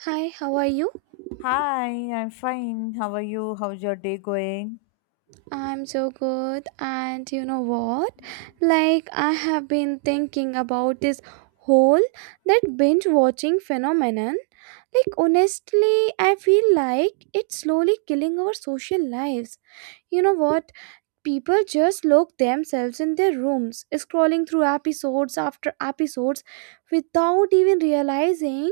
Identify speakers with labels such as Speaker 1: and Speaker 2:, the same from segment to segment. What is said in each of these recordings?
Speaker 1: Hi, how are you?
Speaker 2: Hi, I'm fine. How are you? How's your day going?
Speaker 1: I'm so good, and you know what? Like, I have been thinking about this whole that binge watching phenomenon. Like, honestly, I feel like it's slowly killing our social lives. You know what? People just lock themselves in their rooms, scrolling through episodes after episodes without even realizing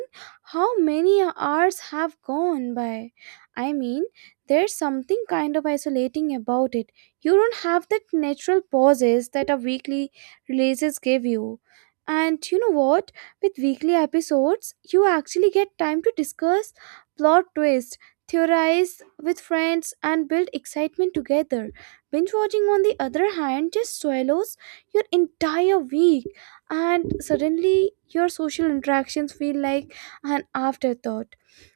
Speaker 1: how many hours have gone by. I mean, there's something kind of isolating about it. You don't have that natural pauses that a weekly releases give you. And you know what? With weekly episodes, you actually get time to discuss plot twists, theorize with friends, and build excitement together. Binge watching, on the other hand, just swallows your entire week, and suddenly your social interactions feel like an afterthought.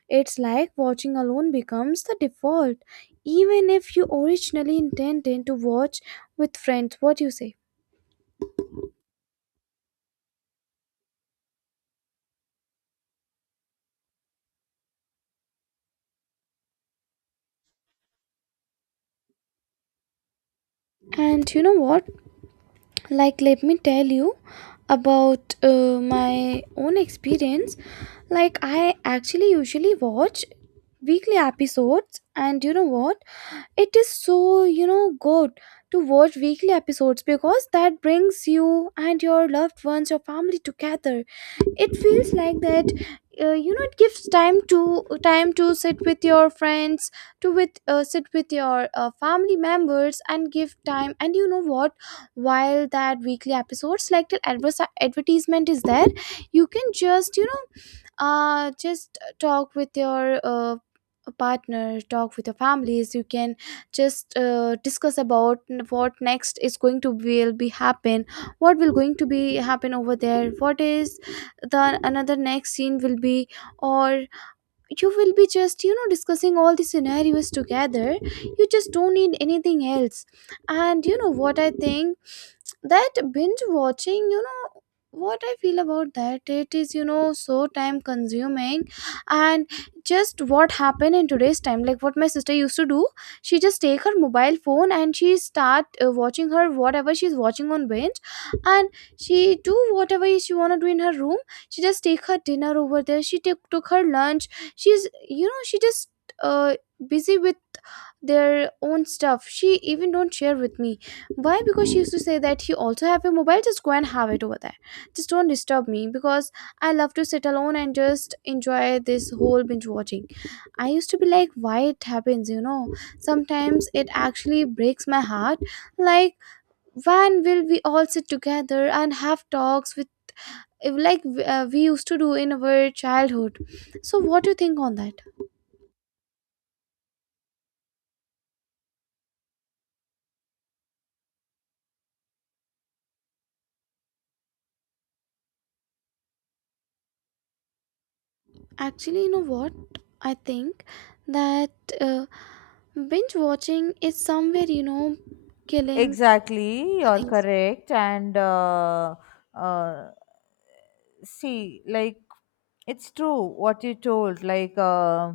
Speaker 1: It's like watching alone becomes the default, even if you originally intended to watch with friends. What do you say? And you know what? Like, let me tell you about my own experience. Like, I actually usually watch weekly episodes, and you know what, it is so, you know, good to watch weekly episodes, because that brings you and your loved ones, your family together. It feels like that, you know, it gives time to sit with your friends, to with sit with your family members and give time. And you know what, while that weekly episodes, like adverse advertisement is there, you can just, you know, just talk with your partner, talk with your families. You can just discuss about what next is going to will be happen, what will going to be happen over there, what is the another next scene will be, or you will be just, you know, discussing all the scenarios together. You just don't need anything else. And you know what, I think that binge watching, you know what I feel about that, it is, you know, so time consuming. And just what happened in today's time, like what my sister used to do, she just take her mobile phone and she start watching her, whatever she's watching on binge. And she do whatever she want to do in her room. She just take her dinner over there, she took her lunch. She's, you know, she just uh busy with their own stuff. She even don't share with me. Why? Because she used to say that you also have a mobile, just go and have it over there, just don't disturb me, because I love to sit alone and just enjoy this whole binge watching. I used to be like, why it happens, you know? Sometimes it actually breaks my heart. Like, when will we all sit together and have talks with, like, we used to do in our childhood. So what do you think on that? Actually, you know what? I think that uh, binge watching is somewhere, you know, killing
Speaker 2: Exactly,
Speaker 1: the
Speaker 2: you're
Speaker 1: things.
Speaker 2: correct. And uh, see, it's true what you told.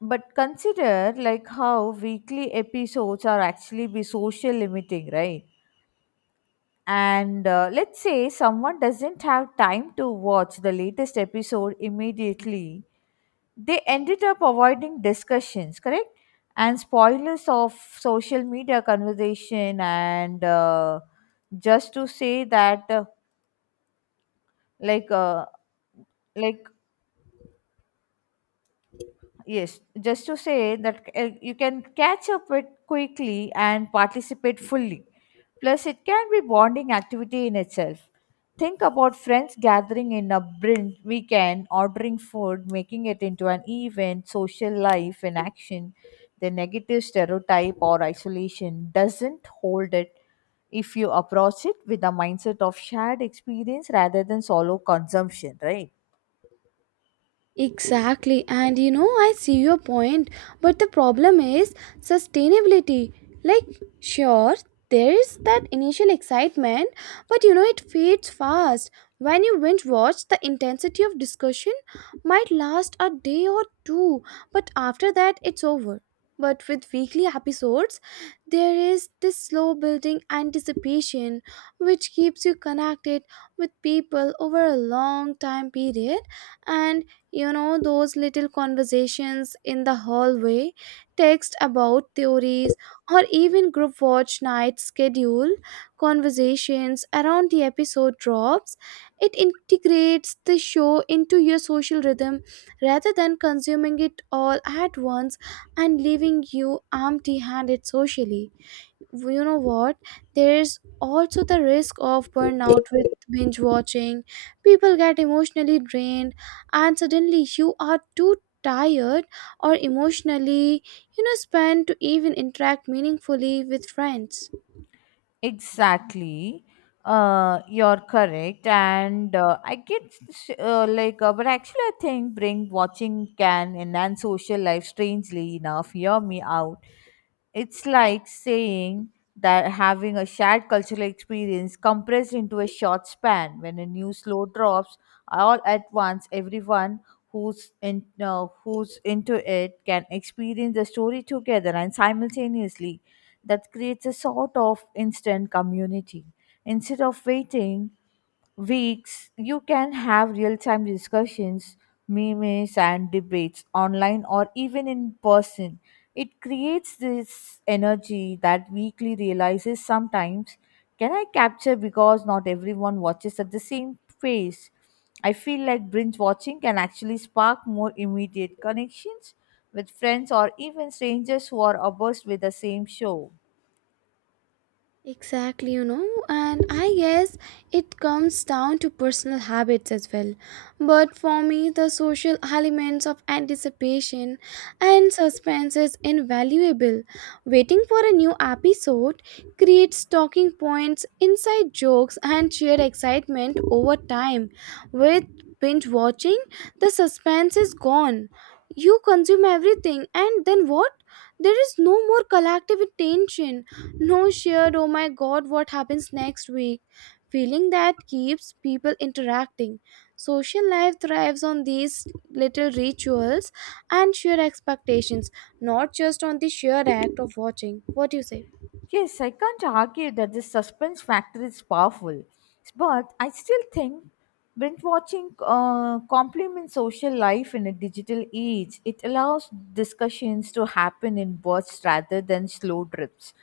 Speaker 2: But consider like how weekly episodes are actually be social limiting, right? And let's say someone doesn't have time to watch the latest episode immediately, they ended up avoiding discussions, correct, and spoilers of social media conversation, and just to say that like uh, like Yes, just to say that you can catch up with quickly and participate fully. Plus, it can be bonding activity in itself. Think about friends gathering in a brunch weekend, ordering food, making it into an event, social life in action. The negative stereotype or isolation doesn't hold it if you approach it with a mindset of shared experience rather than solo consumption, right?
Speaker 1: Exactly, and you know, I see your point, but the problem is sustainability. Like, sure, there is that initial excitement, but you know, it fades fast. When you binge watch, the intensity of discussion might last a day or two, but after that, it's over. But with weekly episodes, there is this slow building anticipation which keeps you connected with people over a long time period. And you know those little conversations in the hallway, text about theories, or even group watch night schedule conversations around the episode drops, it integrates the show into your social rhythm rather than consuming it all at once and leaving you empty handed socially. Well, you know what, there's also the risk of burnout with binge watching. People get emotionally drained, and suddenly you are too tired or emotionally, you know, spent to even interact meaningfully with friends.
Speaker 2: Exactly. You're correct, and I get but actually, I think bring watching can enhance social life. Strangely enough, hear me out. It's like saying that having a shared cultural experience compressed into a short span. When a new slow drops, all at once, everyone who's into it can experience the story together and simultaneously. That creates a sort of instant community. Instead of waiting weeks, you can have real time discussions, memes, and debates online or even in person. It creates this energy that weekly realizes sometimes can I capture because not everyone watches at the same pace. I feel like binge watching can actually spark more immediate connections with friends or even strangers who are obsessed with the same show.
Speaker 1: Exactly, you know, and I guess it comes down to personal habits as well. But for me, the social elements of anticipation and suspense is invaluable. Waiting for a new episode creates talking points, inside jokes, and shared excitement over time. With binge watching, the suspense is gone. You consume everything, and then what? There is no more collective attention, no shared, oh my god, what happens next week feeling that keeps people interacting. Social life thrives on these little rituals and shared expectations, not just on the sheer act of watching. What do you say?
Speaker 2: Yes, I can't argue that the suspense factor is powerful, but I still think binge watching complements social life in a digital age. It allows discussions to happen in bursts rather than slow drips.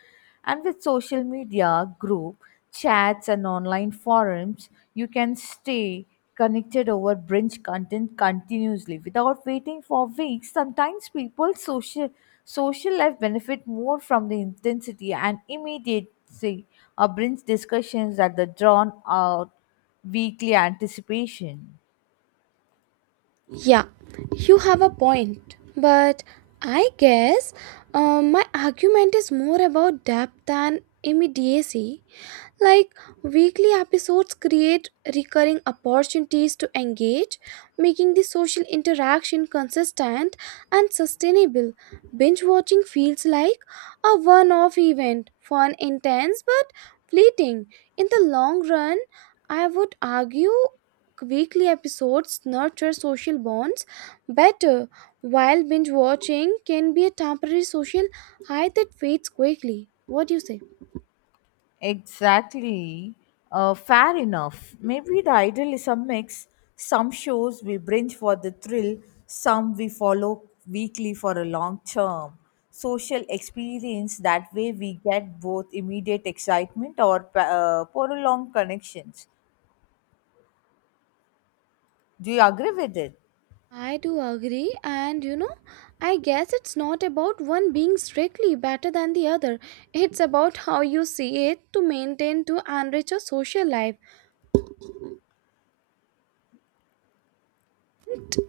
Speaker 2: And with social media, group chats, and online forums, you can stay connected over binge content continuously without waiting for weeks. Sometimes people's social life benefit more from the intensity and immediacy of binge discussions than the drawn out weekly anticipation.
Speaker 1: Yeah, you have a point, but I guess, my argument is more about depth than immediacy. Like, weekly episodes create recurring opportunities to engage, making the social interaction consistent and sustainable. Binge watching feels like a one off event, fun, intense, but fleeting. In the long run, I would argue weekly episodes nurture social bonds better, while binge watching can be a temporary social high that fades quickly. What do you say?
Speaker 2: Exactly. Fair enough. Maybe the ideal is a mix. Some shows we binge for the thrill, some we follow weekly for a long term social experience. That way, we get both immediate excitement or prolonged connections. Do you agree with it?
Speaker 1: I do agree, and you know, I guess it's not about one being strictly better than the other. It's about how you see it to maintain to enrich your social life.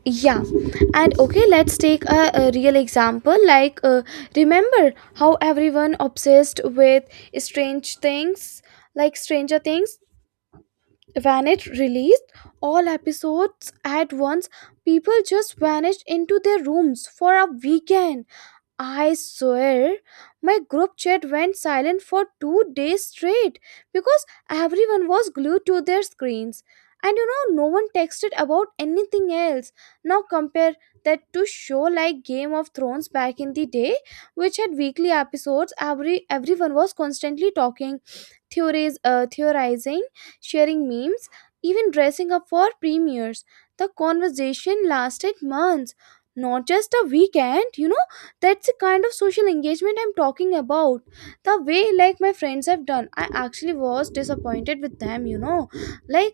Speaker 1: Yeah, and okay, let's take a real example. Like, remember how everyone obsessed with strange things, like Stranger Things? When it released all episodes at once. People just vanished into their rooms for a weekend. I swear, my group chat went silent for 2 days straight because everyone was glued to their screens. And you know, no one texted about anything else. Now compare that to show like Game of Thrones back in the day, which had weekly episodes. Everyone was constantly talking, theories, theorizing, sharing memes, even dressing up for premieres. The conversation lasted months, not just a weekend. You know, that's the kind of social engagement I'm talking about. The way, like, my friends have done, I actually was disappointed with them, you know. Like,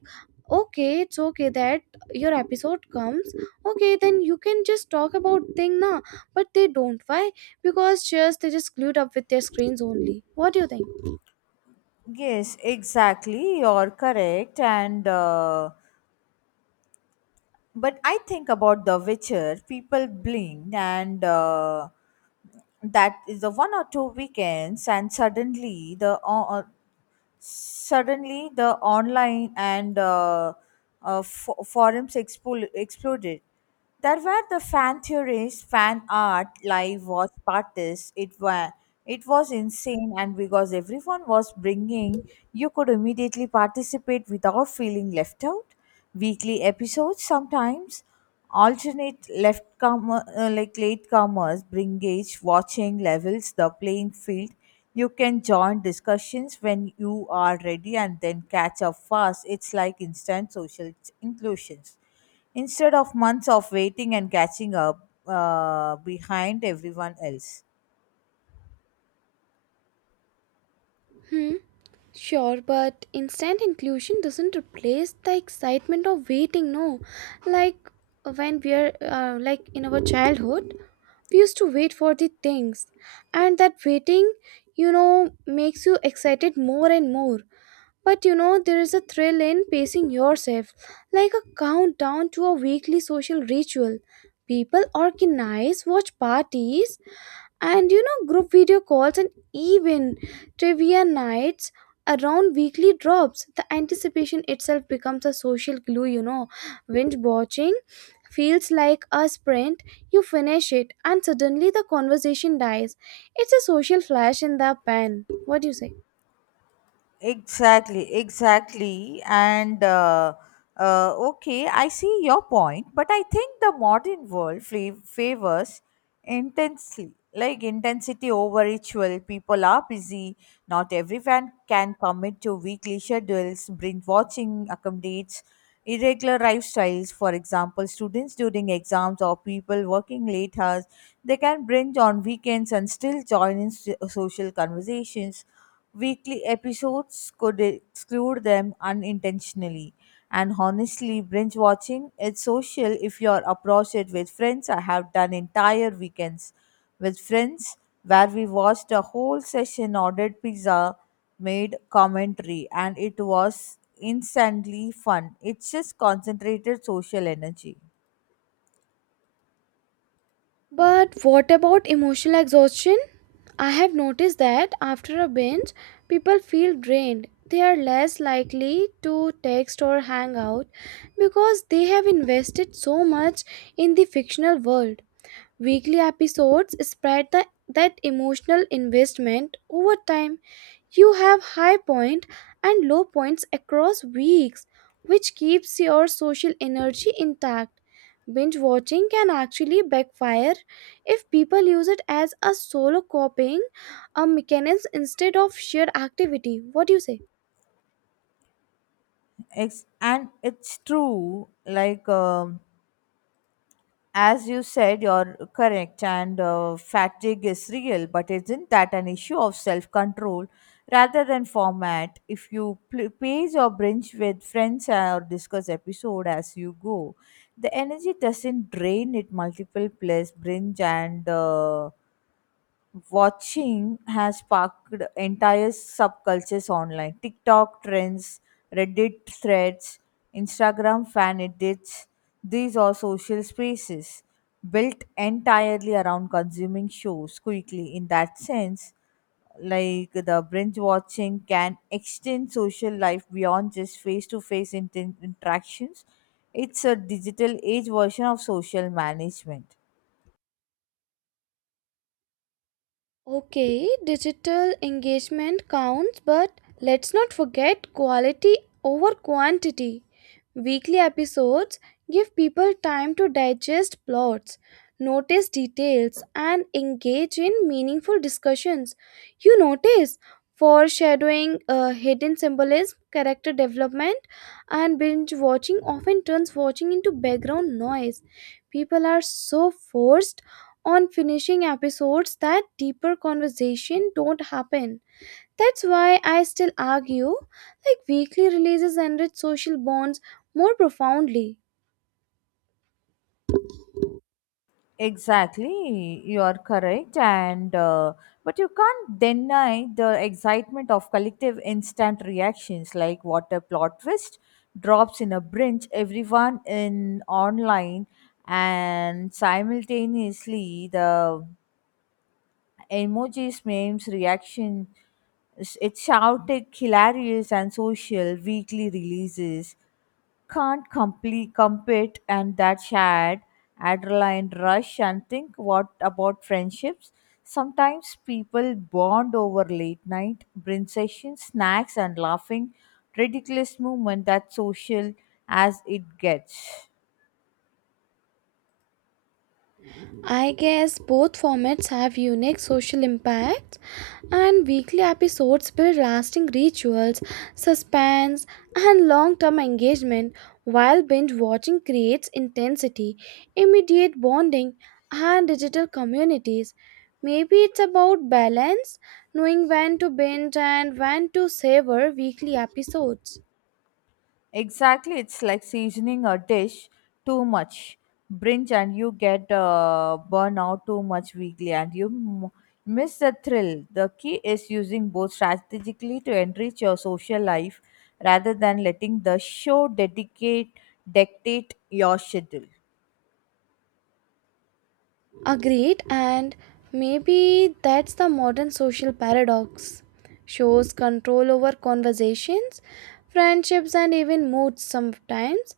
Speaker 1: okay, it's okay that your episode comes. Okay, then you can just talk about thing na. But they don't. Why? Because just they just glued up with their screens only. What do you think?
Speaker 2: Yes, exactly. You're correct. And But I think about The Witcher, people blinked, and that is the one or two weekends, and suddenly the suddenly, the online and forums exploded. There were the fan theories, fan art, live watch parties. It was insane, and because everyone was bringing, you could immediately participate without feeling left out. Weekly episodes sometimes alternate left comer, latecomers bring gauge watching levels the playing field, you can join discussions when you are ready and then catch up fast. It's like instant social inclusions instead of months of waiting and catching up behind everyone else.
Speaker 1: Hmm. Sure, but instant inclusion doesn't replace the excitement of waiting, no. Like, when we're like in our childhood, we used to wait for the things, and that waiting, you know, makes you excited more and more. But you know, there is a thrill in pacing yourself, like a countdown to a weekly social ritual. People organize watch parties, and you know, group video calls and even trivia nights around weekly drops. The anticipation itself becomes a social glue, you know. Binge watching feels like a sprint. You finish it and suddenly the conversation dies. It's a social flash in the pan. What do you say?
Speaker 2: Exactly, exactly. And okay, I see your point, but I think the modern world favors intensely, like intensity over ritual. People are busy. Not everyone can commit to weekly schedules. Binge watching accommodates irregular lifestyles. For example, students during exams or people working late hours, they can binge on weekends and still join in social conversations. Weekly episodes could exclude them unintentionally. And honestly, binge watching it's social if you're approach it with friends. I have done entire weekends with friends where we watched a whole session, ordered pizza, made commentary, and it was instantly fun. It's just concentrated social energy.
Speaker 1: But what about emotional exhaustion? I have noticed that after a binge, people feel drained. They are less likely to text or hang out because they have invested so much in the fictional world. Weekly episodes spread that emotional investment over time. You have high point and low points across weeks, which keeps your social energy intact. Binge watching can actually backfire if people use it as a solo coping a mechanism instead of shared activity. What do you say?
Speaker 2: And it's true, as you said, you're correct, and fatigue is real, but isn't that an issue of self control rather than format? If you pace or binge with friends or discuss episode as you go, the energy doesn't drain it multiple plus binge and watching has sparked entire subcultures online. TikTok trends, Reddit threads, Instagram fan edits, these are social spaces built entirely around consuming shows quickly. In that sense, like the binge watching can extend social life beyond just face to face interactions. It's a digital age version of social management.
Speaker 1: Okay, digital engagement counts, but let's not forget quality over quantity. Weekly episodes give people time to digest plots, notice details, and engage in meaningful discussions. You notice foreshadowing, hidden symbolism, character development, and binge watching often turns watching into background noise. People are so forced on finishing episodes that deeper conversation don't happen. That's why I still argue like weekly releases enrich social bonds more profoundly.
Speaker 2: Exactly, you are correct, and but you can't deny the excitement of collective instant reactions, like what a plot twist drops in a brinch, everyone in online, and simultaneously the emojis, memes, reaction. It's shouted, hilarious, and social. Weekly releases can't complete compete and that shared adrenaline rush, and think what about friendships. Sometimes people bond over late night brunch sessions, snacks, and laughing ridiculous movement, that social as it gets.
Speaker 1: I guess both formats have unique social impacts, and weekly episodes build lasting rituals, suspense, and long term engagement, while binge watching creates intensity, immediate bonding, and digital communities. Maybe it's about balance, knowing when to binge and when to savor weekly episodes.
Speaker 2: Exactly, it's like seasoning a dish too much, brinch, and you get burnout too much weekly, and you miss the thrill. The key is using both strategically to enrich your social life rather than letting the show dedicate dictate your schedule.
Speaker 1: Agreed, and maybe that's the modern social paradox. Shows control over conversations, friendships, and even moods sometimes.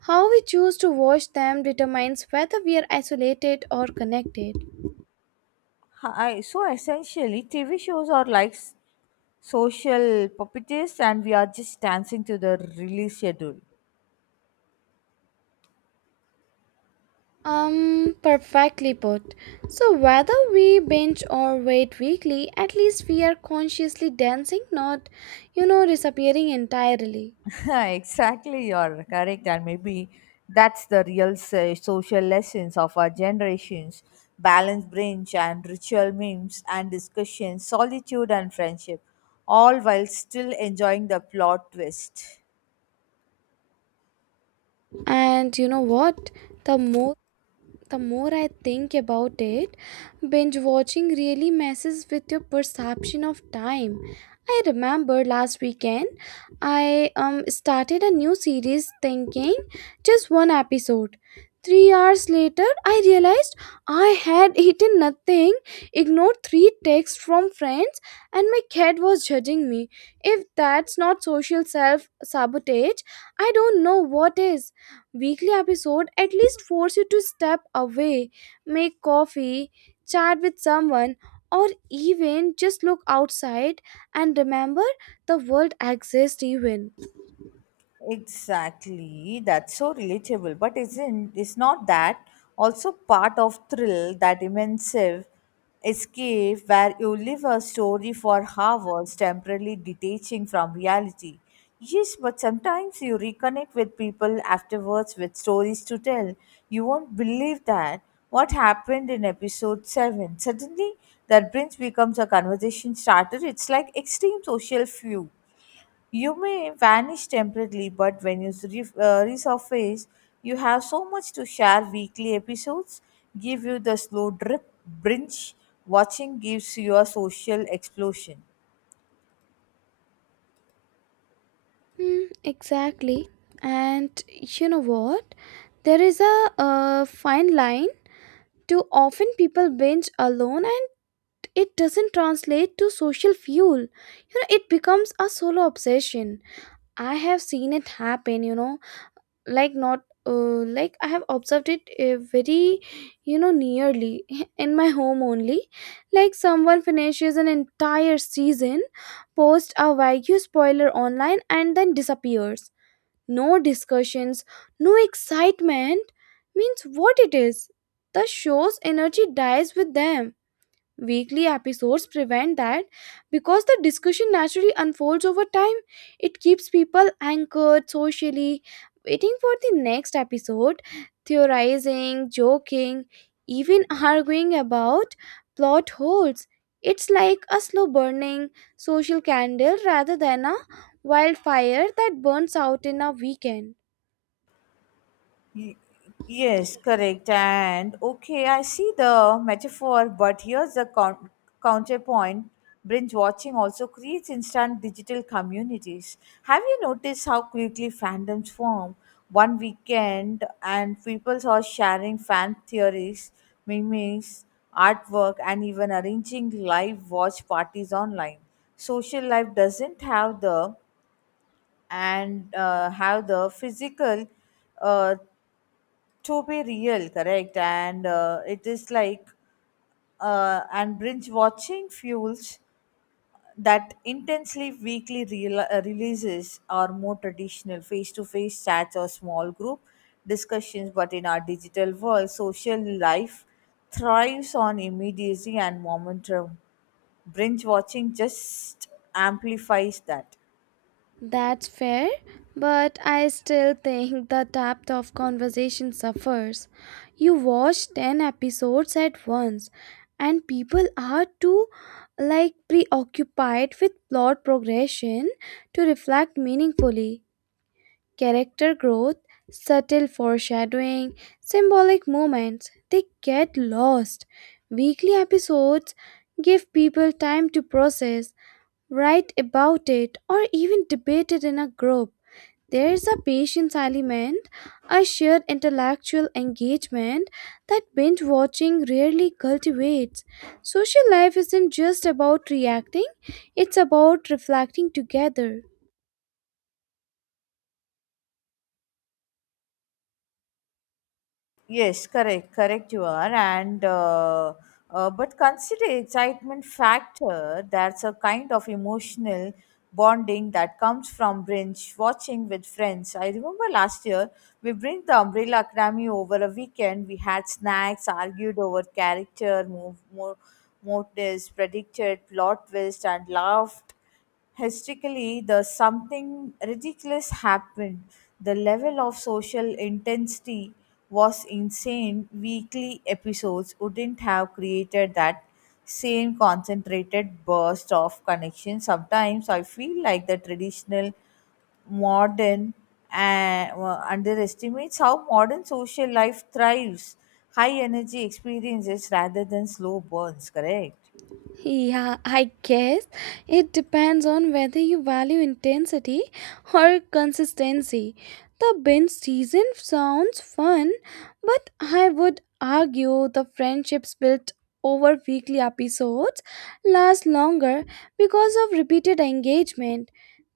Speaker 1: How we choose to watch them determines whether we are isolated or connected.
Speaker 2: Hi, so essentially, TV shows are like social puppeteers, and we are just dancing to the release schedule.
Speaker 1: Perfectly put. So, whether we binge or wait weekly, at least we are consciously dancing, not, you know, disappearing entirely.
Speaker 2: Exactly, you're correct, and maybe that's the real social lessons of our generations: balance, brunch, and ritual memes and discussions, solitude and friendship, all while still enjoying the plot twist.
Speaker 1: And you know what? The more the more I think about it, binge watching really messes with your perception of time. I remember last weekend I started a new series thinking just one episode. 3 hours later I realized I had eaten nothing, ignored 3 texts from friends and my cat was judging me. If that's not social self sabotage, I don't know what is. Weekly episode at least force you to step away, make coffee, chat with someone, or even just look outside and remember the world exists even.
Speaker 2: Exactly. That's so relatable. But isn't it's not that also part of thrill, that immersive escape where you live a story for hours, temporarily detaching from reality? Yes, but sometimes you reconnect with people afterwards with stories to tell. You won't believe that. What happened in episode 7? Suddenly, that bridge becomes a conversation starter. It's like extreme social fuel. You may vanish temporarily, but when you resurface, you have so much to share. Weekly episodes give you the slow drip, binge watching gives you a social explosion.
Speaker 1: Hmm, exactly. And you know what? There is a fine line. Too often people binge alone and it doesn't translate to social fuel. You know, it becomes a solo obsession. I have seen it happen, you know, like not like I have observed it very, you know, nearly in my home only. Like someone finishes an entire season, posts a Wagyu spoiler online, and then disappears. No discussions, no excitement. Means what it is. The show's energy dies with them. Weekly episodes prevent that because the discussion naturally unfolds over time. It keeps people anchored socially, waiting for the next episode, theorizing, joking, even arguing about plot holes. It's like a slow burning social candle rather than a wildfire that burns out in a weekend.
Speaker 2: Y- Yes, correct. And okay, I see the metaphor, but here's the counterpoint. Binge watching also creates instant digital communities. Have you noticed how quickly fandoms form? One weekend, and people are sharing fan theories, memes, artwork, and even arranging live watch parties online. Social life doesn't have the and have the physical uh, to be real, correct, and it is like, and binge watching fuels that intensely. Weekly releases are more traditional face-to-face chats or small group discussions, but in our digital world social life thrives on immediacy and momentum. Binge watching just amplifies that.
Speaker 1: That's fair, but I still think the depth of conversation suffers. You watch 10 episodes at once, and people are too like preoccupied with plot progression to reflect meaningfully. Character growth, subtle foreshadowing, symbolic moments, they get lost. Weekly episodes give people time to process, write about it, or even debate it in a group. There is a patience element, a shared intellectual engagement that binge watching rarely cultivates. Social life isn't just about reacting, it's about reflecting together.
Speaker 2: Yes, correct, correct. You are, and but consider excitement factor. That's a kind of emotional bonding that comes from binge watching with friends. I remember last year we bring the Umbrella Academy over a weekend. We had snacks, argued over character, motives, predicted plot twist, and laughed historically, the something ridiculous happened. The level of social intensity was insane. Weekly episodes wouldn't have created that same concentrated burst of connection. Sometimes I feel like the traditional modern and underestimates how modern social life thrives. High energy experiences rather than slow burns, correct?
Speaker 1: Yeah, I guess it depends on whether you value intensity or consistency. The binge season sounds fun, but I would argue the friendships built over weekly episodes last longer because of repeated engagement.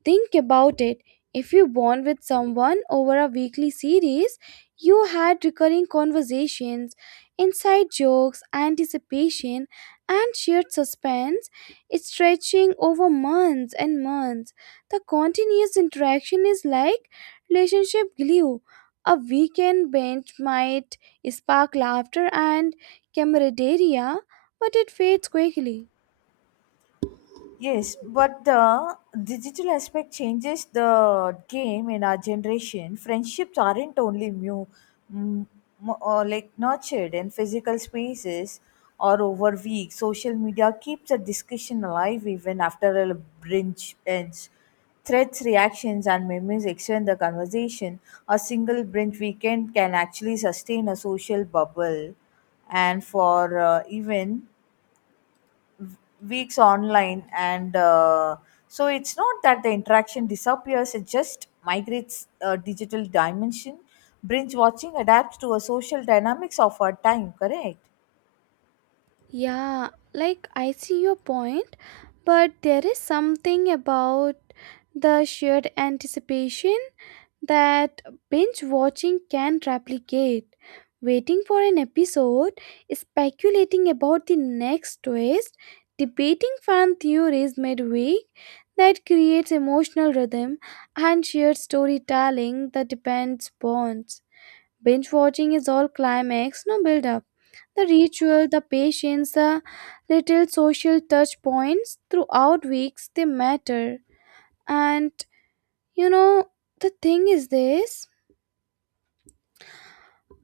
Speaker 1: Think about it. If you bond with someone over a weekly series, you had recurring conversations, inside jokes, anticipation, and shared suspense is stretching over months and months. The continuous interaction is like relationship glue. A weekend bench might spark laughter and camaraderie, but it fades quickly.
Speaker 2: Yes, but the digital aspect changes the game in our generation. Friendships aren't only mu, mm, mo- like nurtured in physical spaces or over weeks. Social media keeps a discussion alive even after a bridge ends. Threats, reactions, and memes extend the conversation. A single binge weekend can actually sustain a social bubble, and for even weeks online, and so it's not that the interaction disappears, it just migrates a digital dimension. Binge watching adapts to a social dynamics of our time, correct?
Speaker 1: Yeah, I see your point, but there is something about the shared anticipation that binge watching can replicate. Waiting for an episode, speculating about the next twist, debating fan theories midweek, that creates emotional rhythm and shared storytelling that depends bonds. Binge watching is all climax, no build up. The ritual, the patience, the little social touch points throughout weeks, they matter. And you know, the thing is this: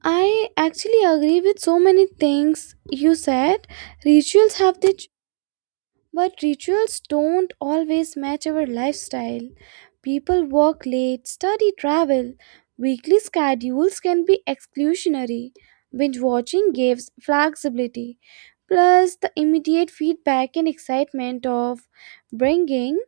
Speaker 1: I actually agree with so many things you said. Rituals have their, but rituals don't always match our lifestyle. People work late, study, travel. Weekly schedules can be exclusionary. Binge watching gives flexibility, plus the immediate feedback and excitement of bringing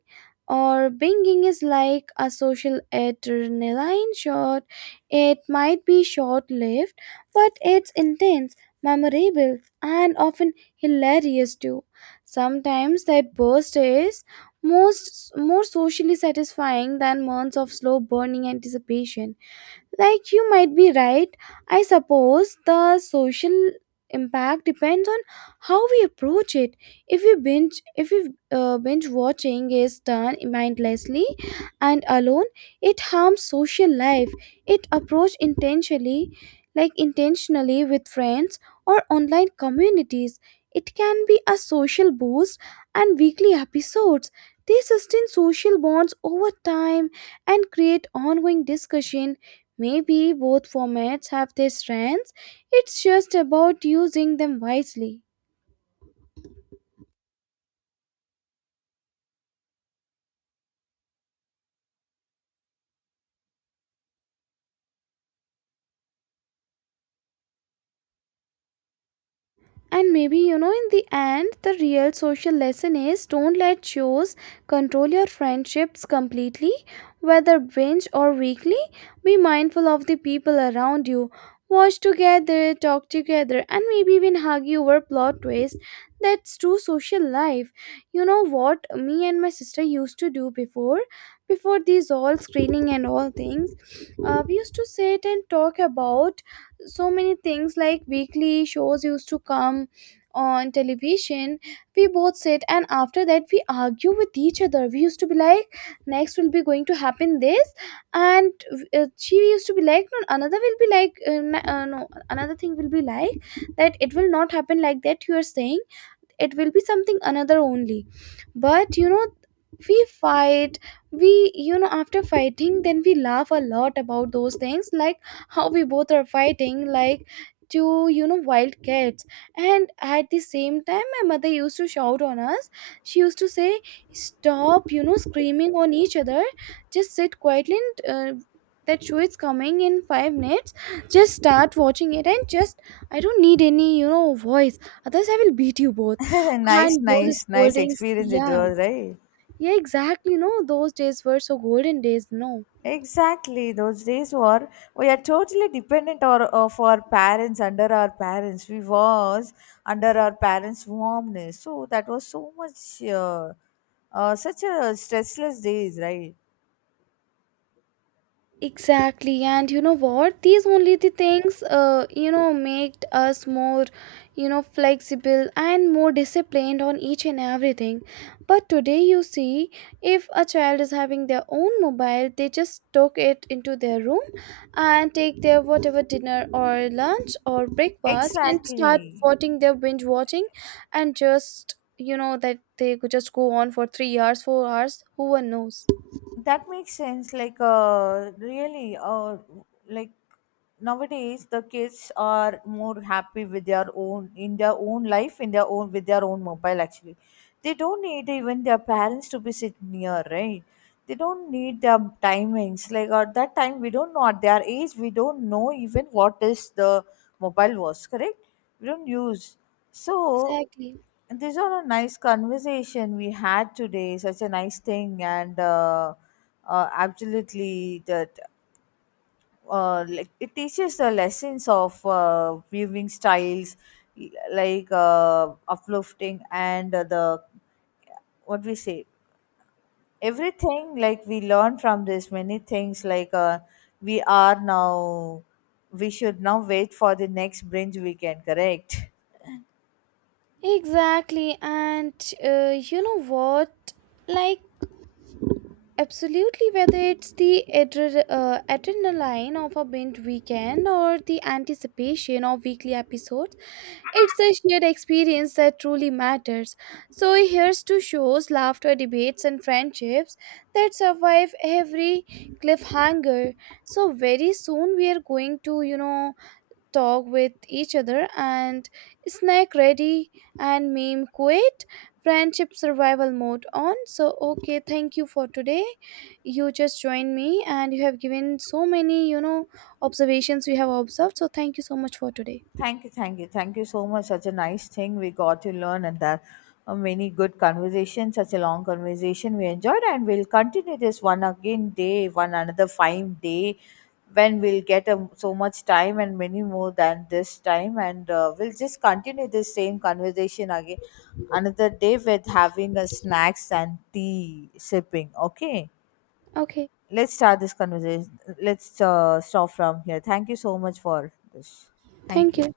Speaker 1: or binging is like a social adrenaline shot. It might be short lived, but it's intense, memorable, and often hilarious too. Sometimes that burst is most more socially satisfying than months of slow burning anticipation. Like, you might be right. I suppose the social impact depends on how we approach it. If we binge watching is done mindlessly and alone, it harms social life. It approached intentionally, like intentionally with friends or online communities. It can be a social boost, and weekly episodes. They sustain social bonds over time and create ongoing discussion. Maybe both formats have their strengths, it's just about using them wisely. And maybe, you know, in the end, the real social lesson is don't let shows control your friendships completely, whether binge or weekly. Be mindful of the people around you. Watch together, talk together, and maybe even hug you over plot twist. That's true social life. You know what me and my sister used to do before? Before these all screening and all things, we used to sit and talk about so many things. Like weekly shows used to come on television, we both sit, and after that we argue with each other. We used to be like, next will be going to happen this, and she used to be like no, another will be like no, another thing will be like that, it will not happen like that you are saying, it will be something another only. But you know, we fight, we, you know, after fighting then we laugh a lot about those things, like how we both are fighting like two, you know, wild cats. And at the same time my mother used to shout on us. She used to say, stop, you know, screaming on each other, just sit quietly, and that show is coming in 5 minutes, just start watching it, and just, I don't need any, you know, voice others, I will beat you both.
Speaker 2: Nice,
Speaker 1: And those
Speaker 2: nice, nice
Speaker 1: scoldings,
Speaker 2: experience it
Speaker 1: yeah.
Speaker 2: was, right?
Speaker 1: Yeah, exactly. No, those days were so golden days, no.
Speaker 2: Exactly, those days were, we are totally dependent or of our parents, under our parents we was, under our parents warmness, so that was so much, such a stressless days, right?
Speaker 1: Exactly, and you know what? These only the things, you know, make us more, you know, flexible and more disciplined on each and everything. But today, you see, if a child is having their own mobile, they just took it into their room and take their whatever dinner or lunch or breakfast and start
Speaker 2: Exactly.
Speaker 1: watching their binge watching, and just, you know, that they could just go on for 3 hours, 4 hours, who one knows.
Speaker 2: That makes sense. Like, really, like Nowadays the kids are more happy with their own, in their own life, in their own with their own mobile. Actually, they don't need even their parents to be sit near, right? They don't need their timings. Like at that time, we don't know, at their age, we don't know even what is the mobile was, correct, we don't use, so
Speaker 1: Exactly.
Speaker 2: these are a nice conversation we had today, such a nice thing, and absolutely that, like it teaches the lessons of viewing styles, uplifting and the what we say, everything, like we learn from this many things, we are now, we should now wait for the next binge weekend, correct?
Speaker 1: Exactly, and you know what? Like, absolutely, whether it's the adrenaline of a binge weekend or the anticipation of weekly episodes, it's the shared experience that truly matters. So, here's to shows, laughter, debates, and friendships that survive every cliffhanger. So, very soon we are going to, you know, talk with each other and snack ready and meme quit, friendship survival mode on. So okay, thank you for today. You just joined me and you have given so many, you know, observations, you have observed, so thank you so much for today.
Speaker 2: Thank you, thank you, thank you so much. Such a nice thing we got to learn, and that, many good conversations. Such a long conversation we enjoyed, and we'll continue this one again day, one another fine day, when we'll get so much time and many more than this time, and we'll just continue this same conversation again another day with having a snacks and tea sipping. Okay,
Speaker 1: Okay,
Speaker 2: let's start this conversation. Let's stop from here. Thank you so much for this. Thank
Speaker 1: thank
Speaker 2: you.
Speaker 1: you.